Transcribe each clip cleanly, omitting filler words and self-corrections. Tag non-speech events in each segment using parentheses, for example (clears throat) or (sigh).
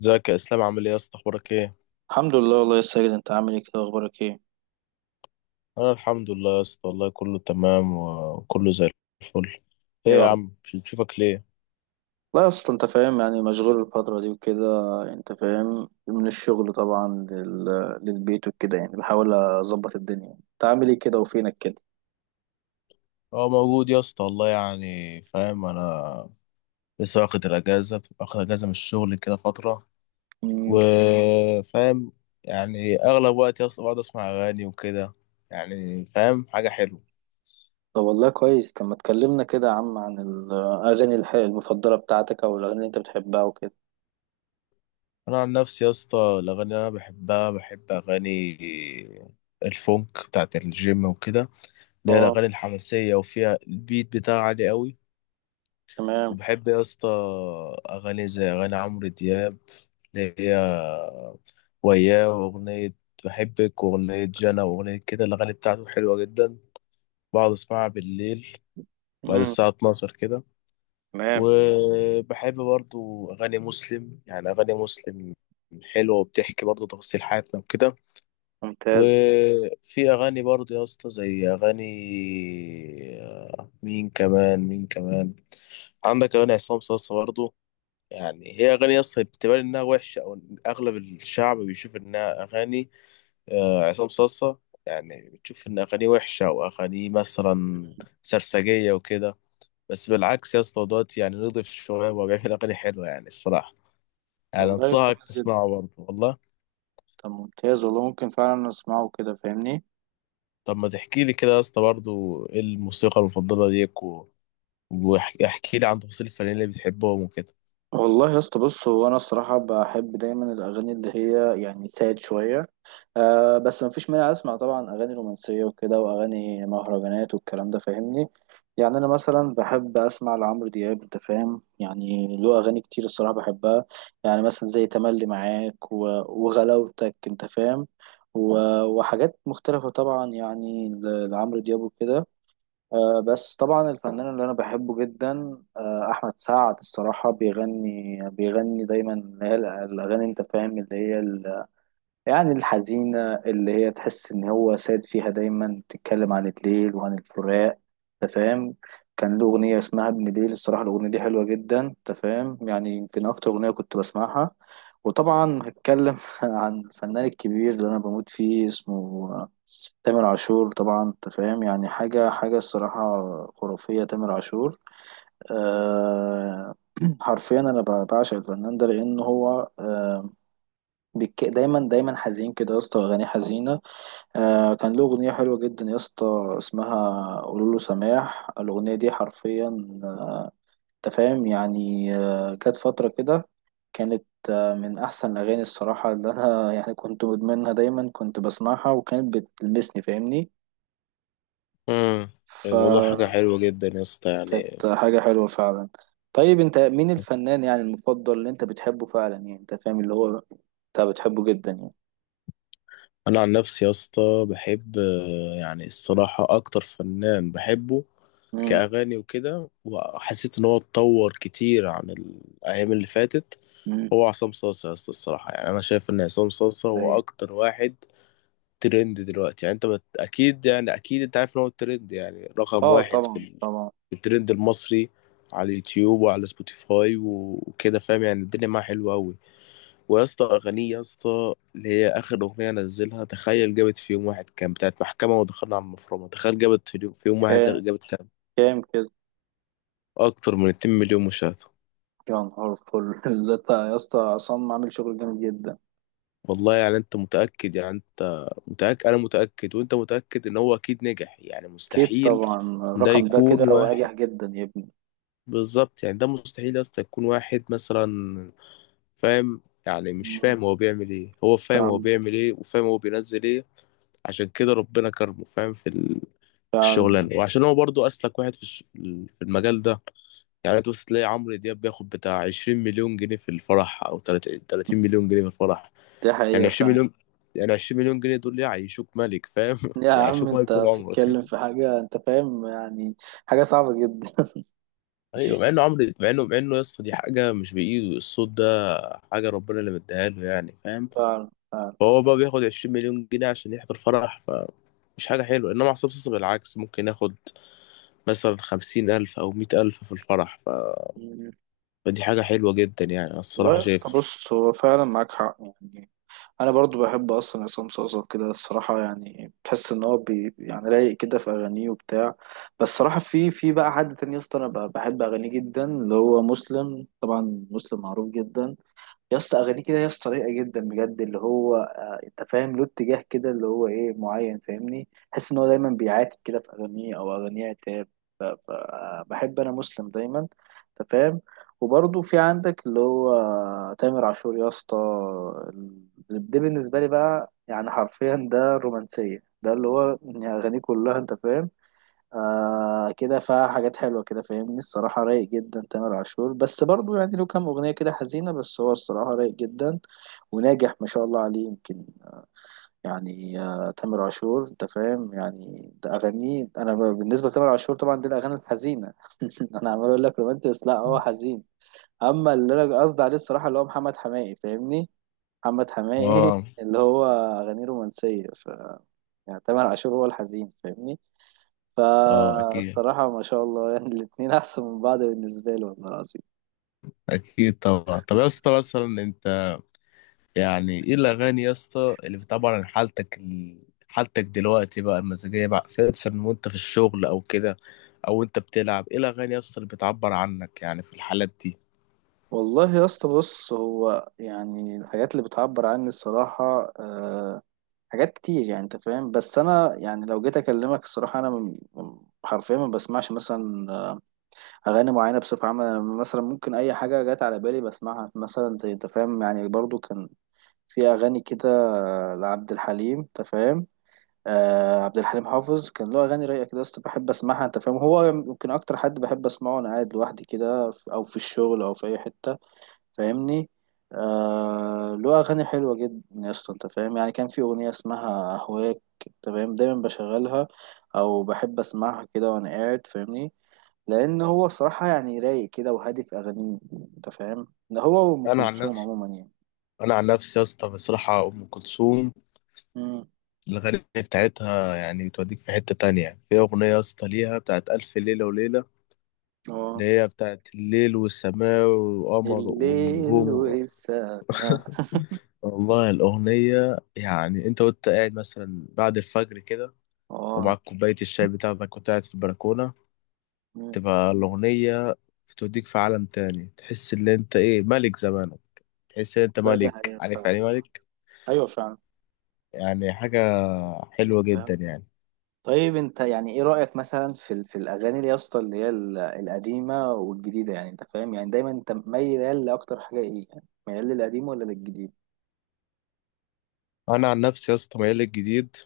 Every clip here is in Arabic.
ازيك يا اسلام، عامل ايه يا اسطى؟ اخبارك ايه؟ الحمد لله، والله يا ساجد. انت عامل ايه كده؟ اخبارك ايه؟ انا الحمد لله يا اسطى، والله كله تمام وكله زي الفل. ايه يا يا رب. عم، مش بتشوفك ليه؟ لا، اصلا انت فاهم يعني مشغول الفترة دي وكده. انت فاهم، من الشغل طبعا للبيت وكده، يعني بحاول اظبط الدنيا. انت عامل ايه كده وفينك كده؟ اه، موجود يا اسطى والله، يعني فاهم، انا لسه واخد اجازه من الشغل كده فتره، امم. وفاهم يعني اغلب وقت يا اسطى بقعد اسمع اغاني وكده، يعني فاهم حاجه حلوه. طب والله كويس. طب ما تكلمنا كده يا عم عن الاغاني المفضلة بتاعتك او الاغاني اللي انت بتحبها وكده. انا عن نفسي يا اسطى، الاغاني اللي انا بحبها، بحب اغاني الفونك بتاعت الجيم وكده، اللي هي اه، الأغاني الحماسية وفيها البيت بتاعها عالي قوي. تمام. وبحب يا اسطى أغاني زي أغاني عمرو دياب، اللي هي وياه، وأغنية بحبك، وأغنية جنى، وأغنية كده. الأغاني بتاعته حلوة جدا، بقعد أسمعها بالليل بعد امم. الساعة 12 كده. تمام. وبحب برضو أغاني مسلم، يعني أغاني مسلم حلوة وبتحكي برضو تفاصيل حياتنا وكده. ممتاز. وفي أغاني برضو يا اسطى زي أغاني، مين كمان، مين كمان؟ عندك اغاني عصام صاصا برضه. يعني هي اغاني اصلا بتبان انها وحشه، او إن اغلب الشعب بيشوف انها اغاني، عصام صاصا. يعني بتشوف ان اغانيه وحشه، او اغانيه مثلا سرسجيه وكده. بس بالعكس يا اسطى دوت يعني نضيف شويه، وهو بيعمل اغاني حلوه يعني الصراحه. يعني والله انصحك كويس جدا. تسمعه برضه والله. طب ممتاز والله، ممكن فعلا نسمعه كده فاهمني. طب ما تحكي لي كده يا اسطى برضه، ايه الموسيقى المفضله ليك واحكي لي عن تفاصيل الفنانين اللي بتحبهم وكده؟ والله يا اسطى، بص هو انا الصراحه بحب دايما الاغاني اللي هي يعني ساد شويه. أه بس ما فيش مانع، اسمع طبعا اغاني رومانسيه وكده واغاني مهرجانات والكلام ده فاهمني. يعني انا مثلا بحب اسمع لعمرو دياب، انت فاهم يعني له اغاني كتير الصراحه بحبها. يعني مثلا زي تملي معاك وغلاوتك، انت فاهم، وحاجات مختلفه طبعا يعني لعمرو دياب وكده. بس طبعا الفنان اللي انا بحبه جدا احمد سعد. الصراحه بيغني بيغني دايما اللي هي الاغاني، انت فاهم، اللي هي يعني الحزينة، اللي هي تحس إن هو ساد فيها. دايما بتتكلم عن الليل وعن الفراق، تفهم. كان له أغنية اسمها ابن ليل. الصراحة الأغنية دي حلوة جدا، تفهم، يعني يمكن أكتر أغنية كنت بسمعها. وطبعا هتكلم (laughs) عن الفنان الكبير اللي أنا بموت فيه. اسمه تامر عاشور طبعا، تفهم يعني. حاجة حاجة الصراحة خرافية، تامر عاشور. أه. (clears throat) حرفيا أنا بعشق الفنان ده، لأن هو دايما دايما حزين كده يا اسطى. اغاني حزينه. كان له اغنيه حلوه جدا يا اسطى، اسمها قولوا له سماح. الاغنيه دي حرفيا، آه، انت فاهم يعني. كانت فتره كده. كانت من احسن الاغاني الصراحه اللي انا (laughs) يعني كنت مدمنها. دايما كنت بسمعها وكانت بتلمسني فاهمني. امم. والله حاجة فكانت حلوة جدا يا اسطى يعني. حاجه حلوه فعلا. طيب انت مين الفنان يعني المفضل اللي انت بتحبه فعلا؟ يعني انت فاهم اللي هو انت بتحبه جدا يعني. انا عن نفسي يا اسطى بحب، يعني الصراحه اكتر فنان بحبه كاغاني وكده، وحسيت ان هو اتطور كتير عن الايام اللي فاتت. هو عصام صاصا يا اسطى الصراحه، يعني انا شايف ان عصام صاصا امم. هو اكتر واحد ترند دلوقتي. يعني اكيد، يعني اكيد انت عارف ان هو الترند يعني رقم اه واحد طبعا طبعا. في الترند المصري، على اليوتيوب وعلى سبوتيفاي وكده، فاهم يعني الدنيا معاه حلوه قوي. ويا اسطى اغانيه يا اسطى اللي هي اخر اغنيه نزلها، تخيل جابت في يوم واحد كام؟ بتاعت محكمه ودخلنا على المفرمه، تخيل في يوم واحد كام؟ جابت كام؟ كام كده؟ اكتر من 2 مليون مشاهده. يا نهار فل! (laughs) يا اسطى عصام عامل شغل جامد جدا. والله يعني انت متاكد، يعني انت متاكد، انا متاكد وانت متاكد ان هو اكيد نجح، يعني اكيد مستحيل طبعا ده الرقم ده كده يكون واحد. وناجح جدا يا ابني. بالظبط، يعني ده مستحيل يا اسطى يكون واحد مثلا، فاهم. يعني مش فاهم (laughs) هو بيعمل ايه، هو فاهم هو بيعمل ايه وفاهم هو بينزل ايه. عشان كده ربنا كرمه، فاهم، في مم. الشغلانه، وعشان هو برضو اسلك واحد في المجال ده. يعني تبص تلاقي عمرو دياب بياخد بتاع 20 مليون جنيه في الفرح، او 30 مليون جنيه في الفرح. دي يعني حقيقة 20 فعلا. مليون، يعني 20 مليون جنيه دول يعيشوك ملك، فاهم يا (laughs) عم يعيشوك ملك انت طول عمرك. بتتكلم في حاجة، انت فاهم يعني، حاجة صعبة جدا. (laughs) ايوه، مع انه عمرو، مع انه يا اسطى دي حاجه مش بايده الصوت ده، حاجه ربنا اللي مديها له يعني فاهم. فعلا فعلا. فهو بقى بياخد 20 مليون جنيه عشان يحضر فرح، مش حاجة حلوة. إنما عصام صاصا بالعكس ممكن ياخد مثلا 50 ألف أو 100 ألف في الفرح، مم. فدي حاجة حلوة جدا يعني، أنا والله الصراحة يا اسطى شايف. بص، هو فعلا معاك حق يعني. انا برضو بحب اصلا عصام صاصا كده الصراحه، يعني بحس ان هو يعني رايق كده في اغانيه وبتاع. بس الصراحه في بقى حد تاني يا اسطى، انا بحب اغانيه جدا، اللي هو مسلم طبعا. مسلم معروف جدا يا اسطى، اغانيه كده يا اسطى رايقه جدا بجد، اللي هو انت فاهم له اتجاه كده اللي هو ايه معين، فاهمني، تحس ان هو دايما بيعاتب كده في اغانيه، او اغانيه عتاب. فبحب انا مسلم دايما، انت فاهم. وبرضه في عندك اللي هو تامر عاشور يا اسطى. ال- ده بالنسبه لي بقى يعني حرفيا ده الرومانسيه، ده اللي هو يعني اغانيه كلها انت فاهم كده فيها حاجات حلوة كده فاهمني. الصراحة رايق جدا تامر عاشور، بس برضو يعني له كام أغنية كده حزينة، بس هو الصراحة رايق جدا وناجح ما شاء الله عليه. يمكن يعني تامر عاشور، أنت فاهم يعني، ده أغانيه أنا بالنسبة لتامر عاشور طبعا دي الأغاني الحزينة. (laughs) أنا عمال أقول لك رومانتس، لا هو حزين. أما اللي أنا قصدي عليه الصراحة اللي هو محمد حماقي، فاهمني، محمد حماقي اه، (laughs) اللي هو أغانيه رومانسية. يعني تامر عاشور هو الحزين، فاهمني. اه، اكيد فالصراحة ما شاء الله يعني الاتنين أحسن من بعض بالنسبة لي، والله العظيم. اكيد طبعا. طب يا اسطى مثلا انت، يعني ايه الاغاني يا اسطى اللي بتعبر عن حالتك دلوقتي بقى، المزاجيه بقى مثلا وانت في الشغل او كده، او انت بتلعب ايه الاغاني يا اسطى اللي بتعبر عنك يعني في الحالات دي؟ والله يا اسطى بص، هو يعني الحاجات اللي بتعبر عني الصراحة حاجات كتير، يعني أنت فاهم. بس أنا يعني لو جيت أكلمك الصراحة، أنا حرفيا ما بسمعش مثلا أغاني معينة بصفة عامة. أنا مثلا ممكن أي حاجة جت على بالي بسمعها، مثلا زي أنت فاهم يعني، برضو كان في أغاني كده، لعبد الحليم، أنت فاهم. عبد الحليم حافظ كان له اغاني رايقه كده يا اسطى، بحب اسمعها، انت فاهم. هو يمكن اكتر حد بحب اسمعه وانا قاعد لوحدي كده، او في الشغل او في اي حته فاهمني. له اغاني حلوه جدا يا اسطى، انت فاهم يعني كان في اغنيه اسمها اهواك، انت فاهم، دايما بشغلها او بحب اسمعها كده وانا قاعد فاهمني، لان هو بصراحه يعني رايق كده وهادي في اغانيه، انت فاهم. ده هو وام انا عن كلثوم نفسي عموما يعني. انا عن نفسي يا اسطى بصراحه، ام كلثوم امم. الاغاني بتاعتها يعني بتوديك في حته تانية، في اغنيه يا اسطى ليها بتاعت الف ليله وليله، اه. اللي هي بتاعت الليل والسماء والقمر والنجوم الليل والسماء. (laughs) والله الأغنية، يعني أنت، وأنت قاعد مثلا بعد الفجر كده، اه. ومعاك كوباية الشاي بتاعتك وأنت قاعد في البلكونة، تبقى الأغنية بتوديك في عالم تاني، تحس إن أنت إيه ملك زمانك، تحس إن أنت والله دي ملك، حقيقة عارف فعلا. يعني إيه ملك. أيوة فعلا. يعني حاجة حلوة جدا فاهم. يعني. طيب أنت يعني إيه رأيك مثلا في في الأغاني اللي يا اسطى اللي هي القديمة والجديدة؟ يعني أنت فاهم يعني دايما أنت ميال لأكتر حاجة إيه، يعني ميال للقديم ولا للجديد؟ أنا عن نفسي يا اسطى ميال للجديد.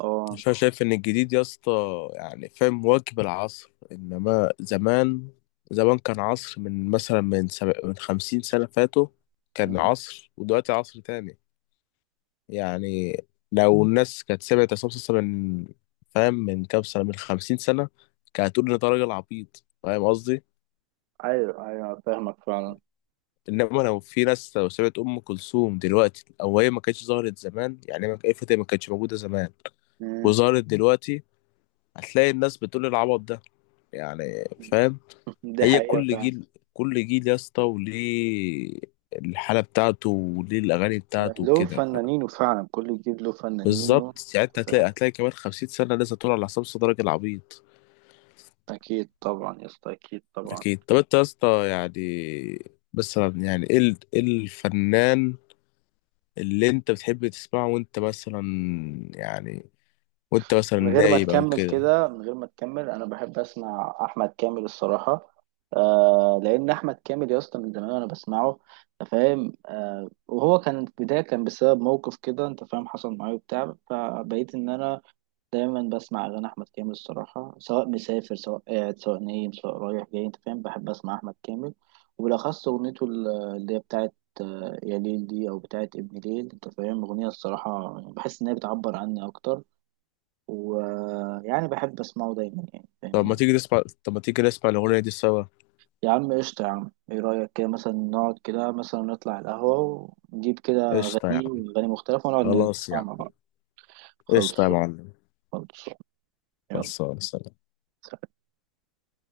أه. مش، انا شايف ان الجديد يا اسطى يعني فاهم واجب العصر، انما زمان، زمان كان عصر من مثلا من 50 سنة فاتوا، كان مم. عصر ودلوقتي عصر تاني. يعني لو الناس كانت سمعت عصام صاصا من، فاهم، من كام سنة، من 50 سنة، كانت هتقول ان ده راجل عبيط، فاهم قصدي. أيوة أيوة فاهمك فعلا. انما لو في ناس لو سمعت ام كلثوم دلوقتي، او هي ما كانتش ظهرت زمان، يعني ما كانتش موجودة زمان مم. وظهرت دلوقتي، هتلاقي الناس بتقول العبط ده يعني، فاهم. (laughs) دي هي حقيقة كل فعلا، جيل، كل جيل يا اسطى وليه الحالة بتاعته وليه الأغاني بتاعته له وكده. فنانينه، فعلا كل جديد له فنانينه، بالظبط يعني، انت أنت فاهم. هتلاقي كمان 50 سنة لسه طول على حساب صدرك العبيط. أكيد طبعا يا اسطى، أكيد طبعا. أكيد. طب انت يا اسطى يعني مثلا، يعني ايه الفنان اللي انت بتحب تسمعه وانت مثلا، يعني وانت مثلا من غير ما نايم أو تكمل كده؟ كده، من غير ما تكمل، انا بحب اسمع احمد كامل الصراحه. آه لان احمد كامل يا اسطى من زمان وانا بسمعه، أنت فاهم. وهو كان في البدايه، كان بسبب موقف كده انت فاهم حصل معايا وبتاع، فبقيت ان انا دايما بسمع اغاني احمد كامل الصراحه، سواء مسافر سواء قاعد سواء نايم سواء رايح جاي، انت فاهم، بحب اسمع احمد كامل. وبالاخص اغنيته اللي هي بتاعت يا ليل دي، او بتاعت ابن ليل، انت فاهم اغنيه الصراحه يعني بحس ان هي بتعبر عني اكتر، ويعني بحب اسمعه دايما يعني فاهمني. طب ما تيجي نسمع الأغنية دي سوا. يا عم قشطة يا عم، ايه رأيك كده مثلا نقعد كده مثلا نطلع القهوة ونجيب كده قشطة يا أغاني عم. وأغاني مختلفة ونقعد خلاص يا نسمع مع عم. بعض؟ خلص. قشطة يا معلم. خلص. يلا. خلصانة. سلام.